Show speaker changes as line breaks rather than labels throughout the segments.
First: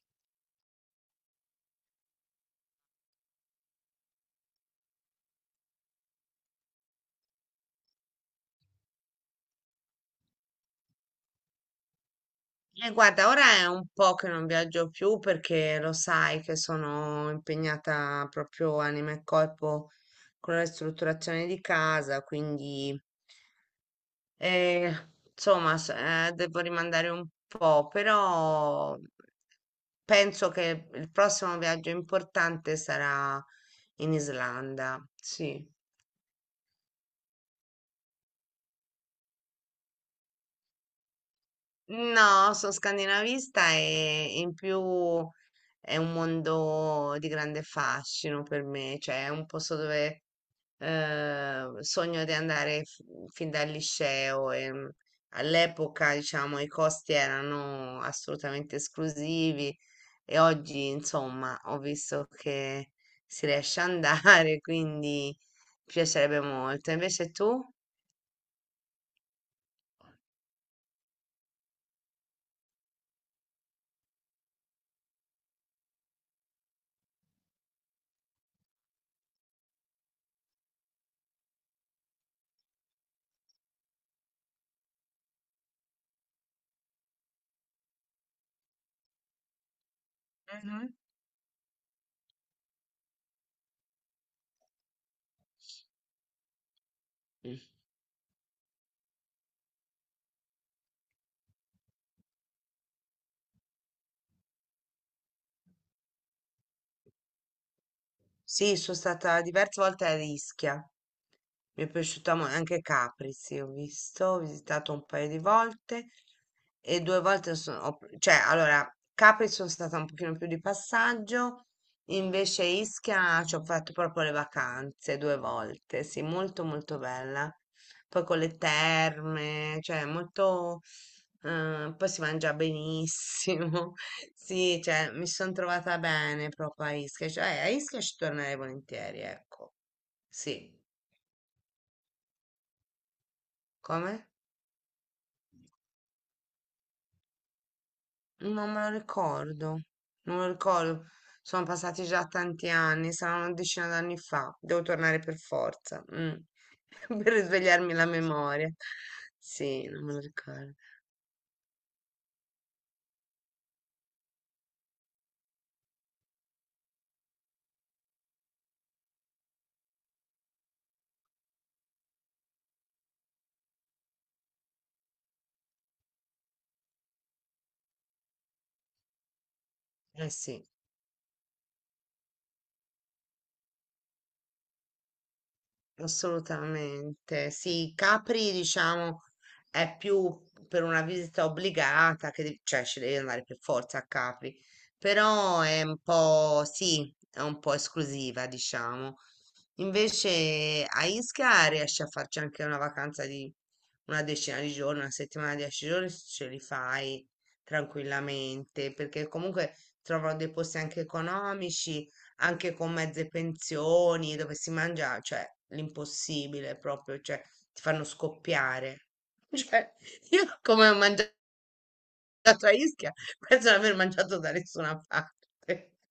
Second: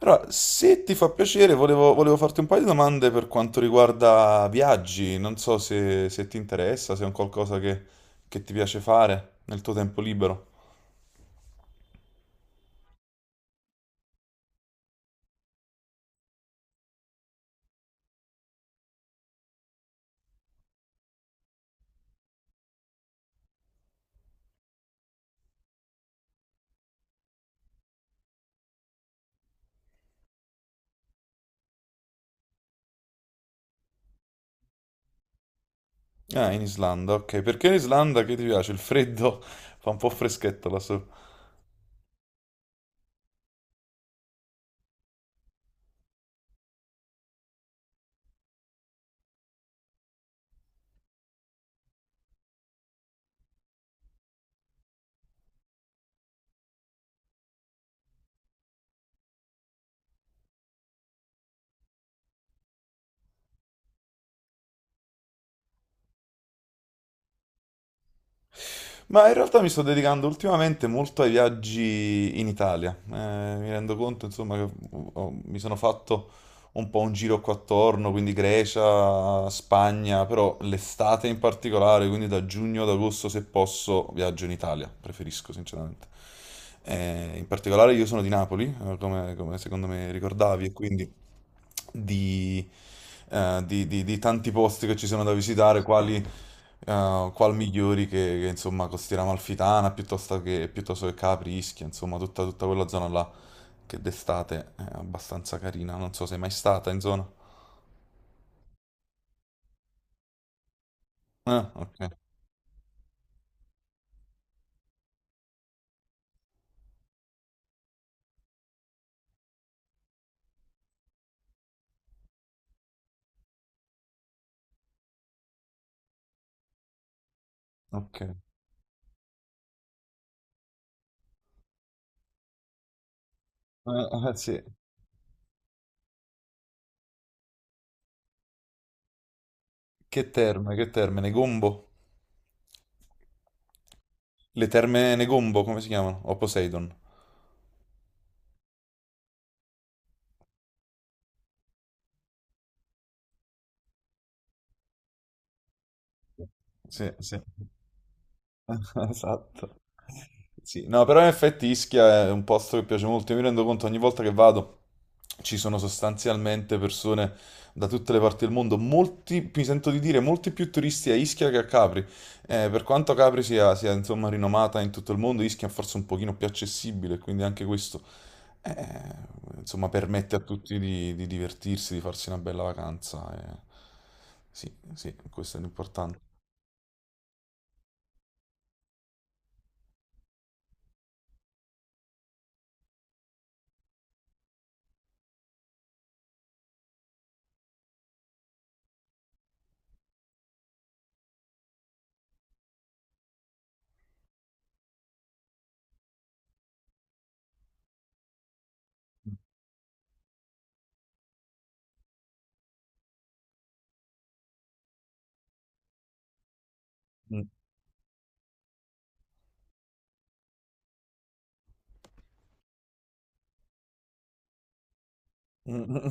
Allora, se ti fa piacere, volevo farti un paio di domande per quanto riguarda viaggi. Non so se ti interessa, se è un qualcosa che ti piace fare nel tuo tempo libero.
Guarda, ora è un po' che non viaggio più perché lo sai che sono impegnata proprio anima e corpo con la ristrutturazione di casa, quindi eh, insomma devo rimandare un po', però penso che il prossimo viaggio importante sarà in Islanda, sì.
Ah, in Islanda, ok. Perché in Islanda che ti piace? Il freddo fa un po' freschetto là su.
No, sono scandinavista e in più è un mondo di grande fascino per me, cioè è un posto dove sogno di andare fin dal liceo e all'epoca, diciamo, i costi erano assolutamente esclusivi e oggi, insomma, ho visto che si riesce ad andare, quindi mi piacerebbe molto. Invece tu?
Ma in realtà mi sto dedicando ultimamente molto ai viaggi in Italia. Mi rendo conto, insomma, che mi sono fatto un po' un giro qua attorno, quindi Grecia, Spagna, però l'estate in particolare, quindi da giugno ad agosto se posso viaggio in Italia, preferisco sinceramente. In particolare io sono di Napoli, come secondo me ricordavi, e quindi di, di tanti posti che ci sono da visitare, quali, qual migliori che, insomma Costiera Amalfitana piuttosto che Capri, Ischia, insomma tutta quella zona là che d'estate è abbastanza carina, non so se è mai stata in zona.
Sì, sono stata diverse volte a Ischia.
Ah,
Mi è piaciuta anche Capri, sì, ho visto, ho visitato un paio di volte e due volte cioè, allora, Capri sono stata un pochino più di passaggio, invece Ischia ci ho fatto proprio le vacanze due volte, sì, molto molto bella,
ok.
poi con le terme, cioè molto, poi si mangia benissimo.
Sì.
Sì, cioè mi sono trovata bene proprio a Ischia, cioè a Ischia ci tornerei volentieri, ecco. Sì,
Che terme, Negombo?
come?
Le terme Negombo, come si chiamano? O Poseidon?
Non me lo ricordo, non me lo ricordo. Sono passati già tanti anni, saranno una decina d'anni fa. Devo tornare per forza,
Sì,
per
sì.
risvegliarmi la memoria.
Esatto.
Sì, non me lo ricordo.
Sì, no, però in effetti Ischia è un posto che piace molto. Io mi rendo conto ogni volta che vado ci sono sostanzialmente persone da tutte le parti del mondo. Molti, mi sento di dire, molti più turisti a Ischia che a Capri. Per quanto Capri sia, insomma rinomata in tutto il mondo, Ischia è forse un pochino più accessibile, quindi anche questo eh, insomma
Eh
permette a
sì.
tutti di divertirsi, di farsi una bella vacanza. Eh. Sì, sì, questo è l'importante.
Assolutamente. Sì, Capri, diciamo, è più per una visita obbligata, che cioè ci devi andare per forza a Capri, però è un po', sì, è un po' esclusiva, diciamo. Invece a Ischia riesci a farci anche una vacanza di una decina di giorni, una settimana, 10 giorni, ce li fai tranquillamente, perché comunque trovano dei posti anche economici anche con mezze pensioni, dove si mangia, cioè l'impossibile proprio, cioè ti fanno scoppiare. Cioè, io come ho mangiato a Ischia, penso di aver mangiato da nessuna parte.
Mm.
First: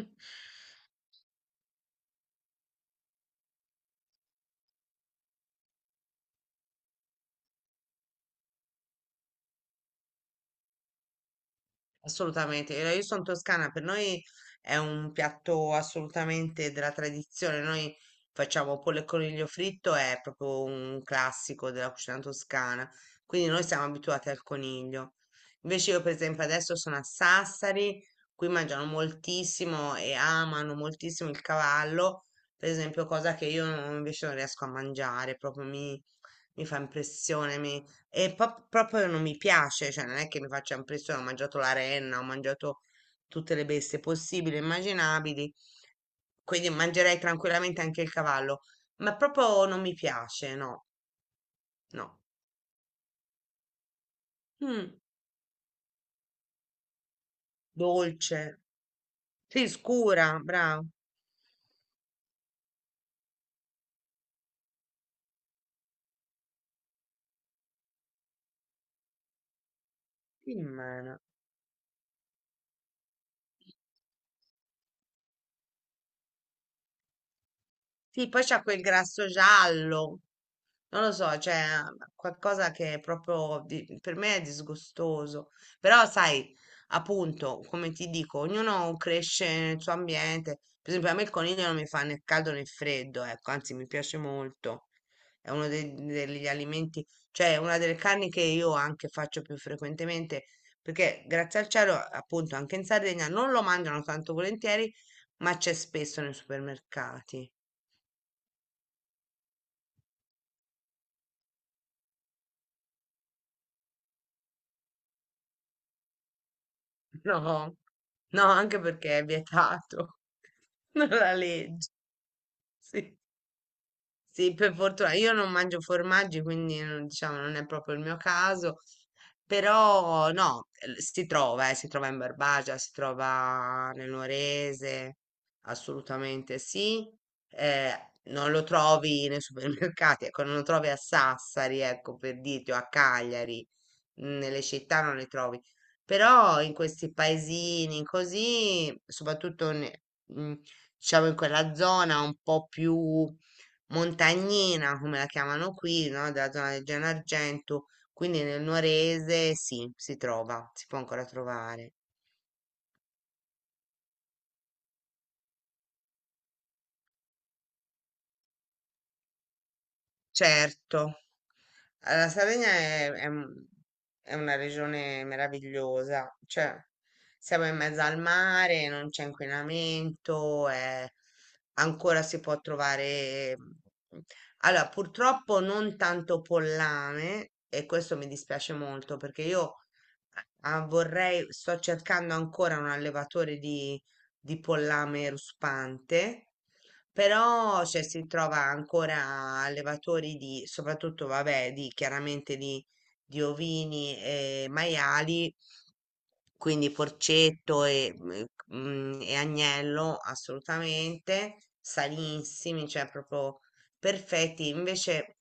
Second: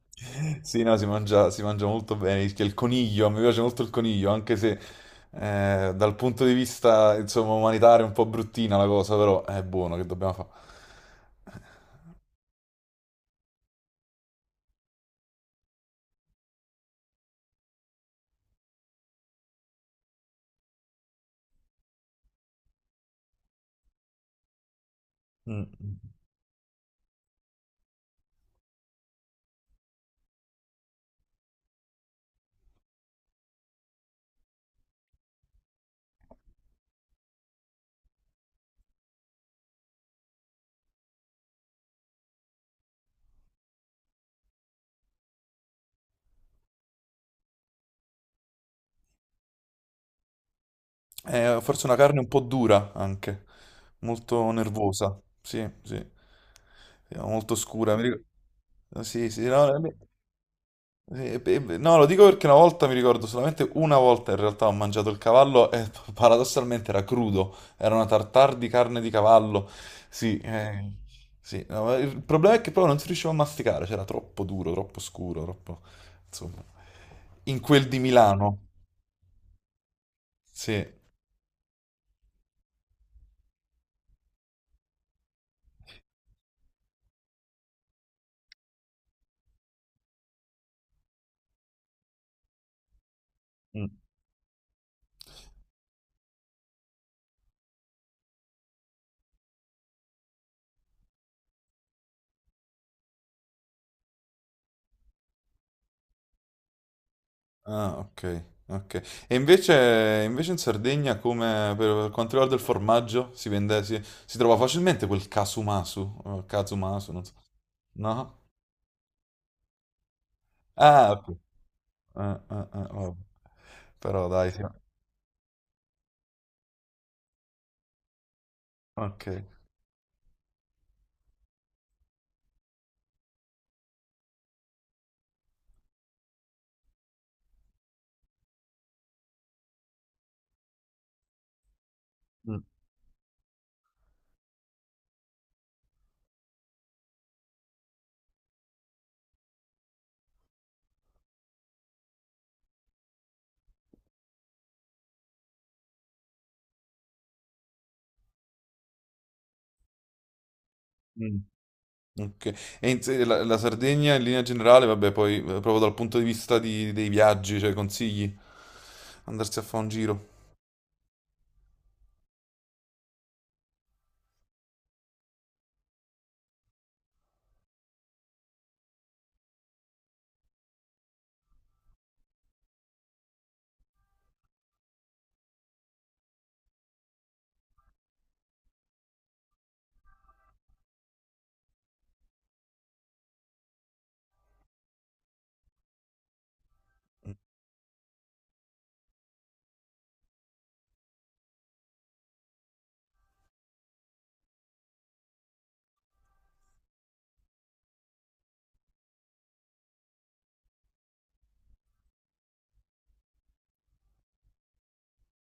Sì, no, si mangia molto bene. Il coniglio, mi piace molto il coniglio, anche se dal punto di vista, insomma, umanitario è un po' bruttina la cosa, però è buono, che dobbiamo fare?
Assolutamente, io sono toscana, per noi è un piatto assolutamente della tradizione, noi facciamo pollo e coniglio fritto, è proprio un classico della cucina toscana, quindi noi siamo abituati al coniglio. Invece
Mm.
io per esempio adesso sono a Sassari, qui mangiano moltissimo e amano moltissimo il cavallo, per esempio cosa che io invece non riesco a mangiare, proprio mi fa impressione, e proprio non mi piace, cioè non è che mi faccia impressione, ho mangiato la renna, ho mangiato tutte le bestie possibili e immaginabili, quindi mangerei tranquillamente anche il cavallo, ma proprio non mi piace, no,
È forse una
no.
carne un po' dura anche, molto
Mm,
nervosa, sì, sì. Sì, molto scura.
dolce,
Sì, sì, no.
sì, scura, bravo.
Beh, beh, no, lo dico perché una volta mi ricordo solamente una volta in realtà ho mangiato il cavallo e paradossalmente era crudo, era una tartare di carne di cavallo. Sì,
Sì, mana.
sì, no, ma il problema è che proprio non si riusciva a masticare, c'era troppo duro, troppo scuro, troppo... insomma. In quel di
Sì, poi
Milano.
c'ha quel grasso giallo.
Sì.
Non lo so, cioè qualcosa che è proprio per me è disgustoso, però sai, appunto, come ti dico, ognuno cresce nel suo ambiente. Per esempio, a me il coniglio non mi fa né caldo né freddo, ecco, anzi mi
Mm.
piace molto. È uno degli alimenti, cioè una delle carni che io anche faccio più frequentemente, perché grazie al cielo, appunto, anche in Sardegna non lo mangiano tanto volentieri, ma c'è spesso nei supermercati.
Ah, ok. E invece in Sardegna, come per quanto riguarda il formaggio, si vende, si trova facilmente quel casumasu, casumasu, non so.
No, no,
No?
anche perché è vietato
Ah,
dalla
pu-
legge.
ah, ah, ah,
Sì.
vabbè. Però dai,
Sì,
sì.
per fortuna io non mangio formaggi, quindi non, diciamo non è proprio il mio caso,
Ok.
però no, si trova in Barbagia, si trova nel Nuorese, assolutamente sì. Eh, non lo trovi nei supermercati, ecco, non lo trovi a Sassari, ecco, per
Mm,
dirti, o a Cagliari, nelle città non le trovi, però in questi paesini così, soprattutto diciamo in quella zona un po' più montagnina, come la chiamano qui, no? Della zona del Gennargentu, quindi nel Nuorese sì, si trova, si può ancora
mm,
trovare.
ok. E in se- la, la Sardegna in linea generale, vabbè, poi proprio dal punto di vista dei viaggi, cioè consigli andarsi a fare un giro.
Certo. La Sardegna è è una regione meravigliosa, cioè siamo in mezzo al mare, non c'è inquinamento, ancora si può trovare... allora, purtroppo non tanto pollame e questo mi dispiace molto perché io vorrei, sto cercando ancora un allevatore di pollame ruspante, però cioè, si trova ancora allevatori di, soprattutto vabbè, di, chiaramente di, ovini e maiali, quindi porcetto e, e agnello assolutamente sanissimi, cioè proprio perfetti. Invece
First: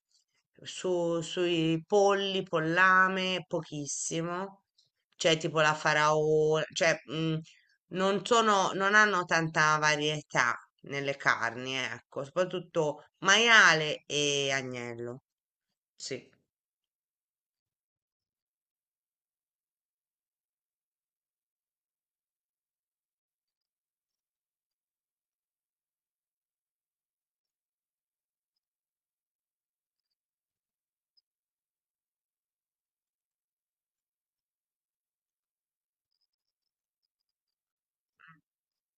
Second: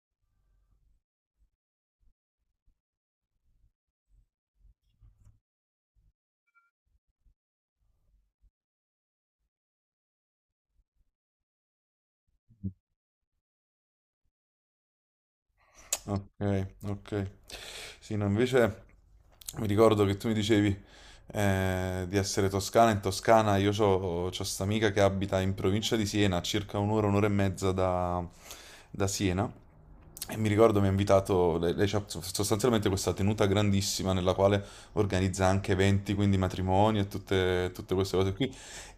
sui polli, pollame, pochissimo. Cioè tipo la faraola, cioè non sono, non hanno tanta varietà nelle carni, ecco, soprattutto maiale e agnello. Sì,
Ok, ok. Sì, no, invece mi ricordo che tu mi dicevi di essere toscana. In Toscana io ho questa amica che abita in provincia di Siena, a circa un'ora, un'ora e mezza da, da Siena. E mi ricordo mi ha invitato, lei c'ha so, sostanzialmente questa tenuta grandissima nella quale organizza anche eventi, quindi matrimoni e tutte queste cose qui.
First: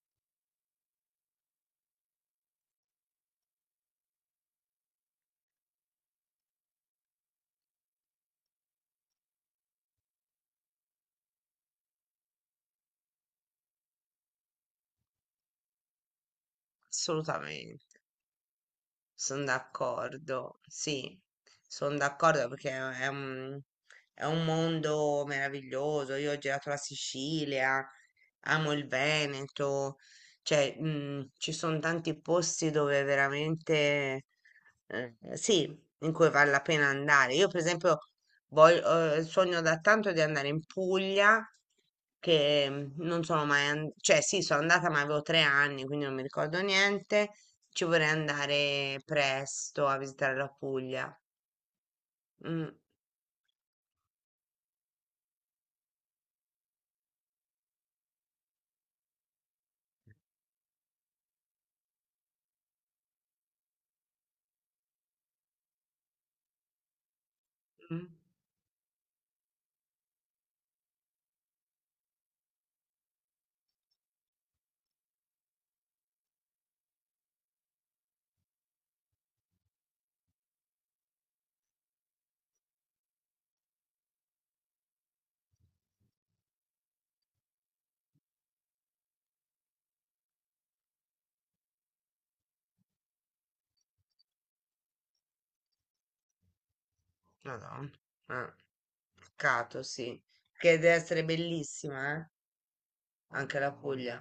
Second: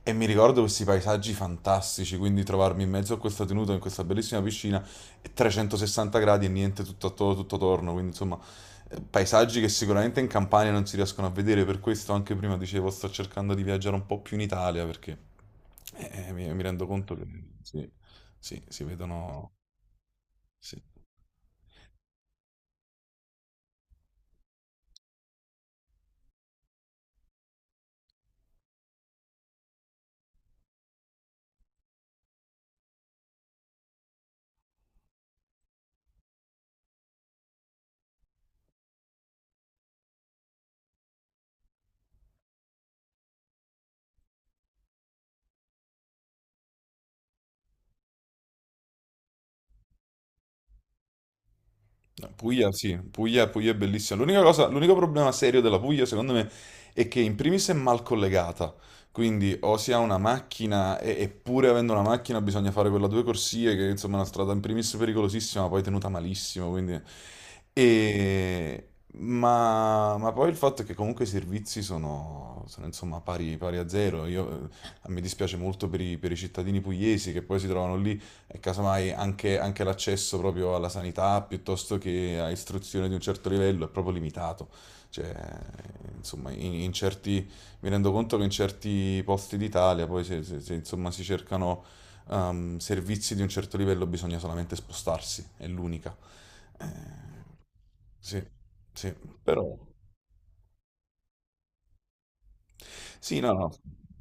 E mi ricordo questi paesaggi fantastici, quindi trovarmi in mezzo a questa tenuta, in questa bellissima piscina. 360 gradi e niente tutto attorno, tutto attorno, quindi insomma paesaggi che sicuramente in Campania non si riescono a vedere, per questo anche prima dicevo sto cercando di viaggiare un po' più in Italia perché mi rendo conto che
assolutamente.
sì, sì, si
Sono
vedono...
d'accordo,
sì.
sì, sono d'accordo perché è, è un, è un mondo meraviglioso. Io ho girato la Sicilia, amo il Veneto, cioè ci sono tanti posti dove veramente sì, in cui vale la pena andare. Io, per esempio, voglio, sogno da tanto di andare in Puglia, che non sono mai andata, cioè sì, sono andata ma avevo 3 anni, quindi non mi ricordo niente. Ci vorrei andare presto a visitare la Puglia.
No,
Mm,
Puglia, sì, Puglia è bellissima. L'unica cosa, l'unico problema serio della Puglia, secondo me, è che in primis è mal collegata. Quindi o si ha una macchina, e, eppure avendo una macchina bisogna fare quella due corsie, che insomma è una strada in primis pericolosissima, ma poi tenuta malissimo. Quindi...
mm,
e... Ma poi il fatto è che comunque i servizi sono, insomma pari a zero. Io, mi dispiace molto per per i cittadini pugliesi che poi si trovano lì e casomai anche l'accesso proprio alla sanità piuttosto che a istruzione di un certo livello è proprio limitato. Cioè, insomma, in certi, mi rendo conto che in certi posti d'Italia poi se, insomma, si cercano servizi di un certo livello bisogna solamente spostarsi, è l'unica. Eh,
Madonna.
sì,
Eh,
sì, però...
Peccato, sì. Che deve essere bellissima, eh?
Sì, no,
Anche
no,
la Puglia.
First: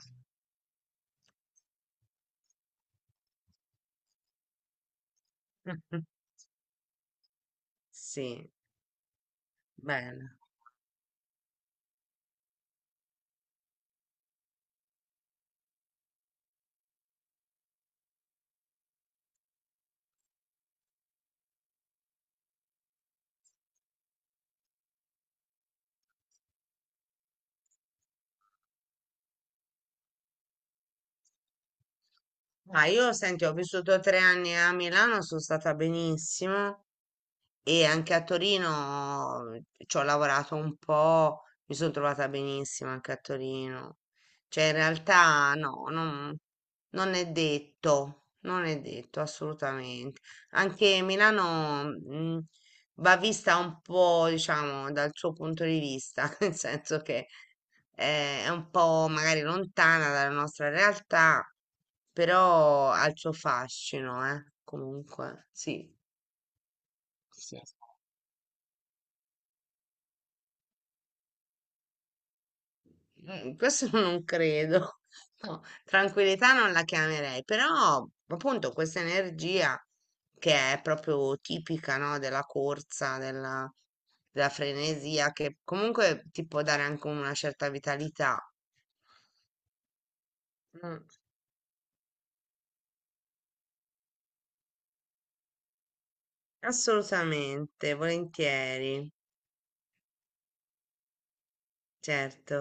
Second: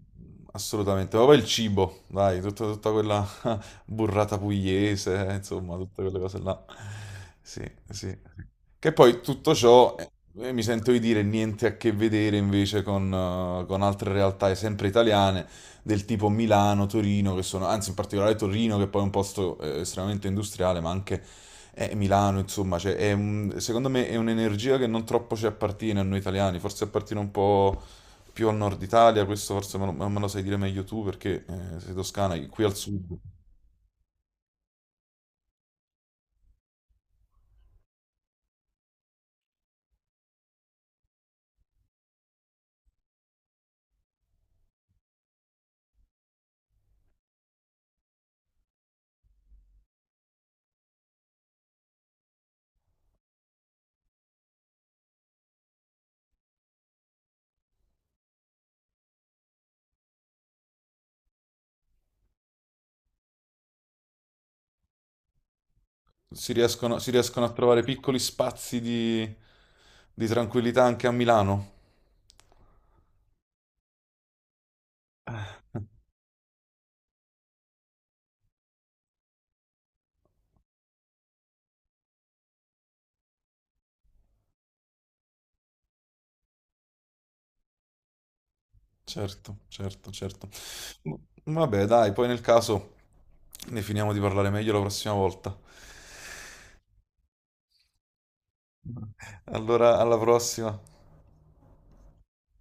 assolutamente. Ma poi il cibo, dai, tutta quella, burrata pugliese, insomma, tutte quelle cose là. Sì, sì. Sì.
Sì,
Che poi tutto ciò,
bella.
mi sento di dire, niente a che vedere invece con altre realtà, sempre italiane, del tipo Milano, Torino, che sono, anzi in particolare Torino, che poi è un posto estremamente industriale, ma anche Milano, insomma, cioè, è un- secondo me è un'energia che non troppo ci appartiene a noi italiani, forse appartiene un po' più al nord Italia, questo forse me lo sai dire meglio tu perché sei toscana, qui al
Ma io,
sud.
senti, ho vissuto 3 anni a Milano, sono stata benissimo. E anche a Torino ci ho lavorato un po', mi sono trovata benissimo anche a Torino. Cioè, in realtà no, non è detto, non è detto assolutamente. Anche Milano, va vista un po', diciamo, dal suo punto di vista, nel senso che è un po' magari lontana dalla nostra realtà, però ha il suo fascino, comunque, sì.
Si riescono a
Sì.
trovare piccoli spazi di tranquillità anche a Milano.
Mm, questo non credo. No, tranquillità non la chiamerei, però appunto questa energia che è proprio tipica, no, della corsa, della frenesia, che comunque ti può dare anche una certa vitalità.
Certo, certo, certo.
Mm,
M- vabbè, dai, poi nel caso ne finiamo di parlare meglio la prossima volta.
assolutamente, volentieri,
Allora, alla prossima.
certo.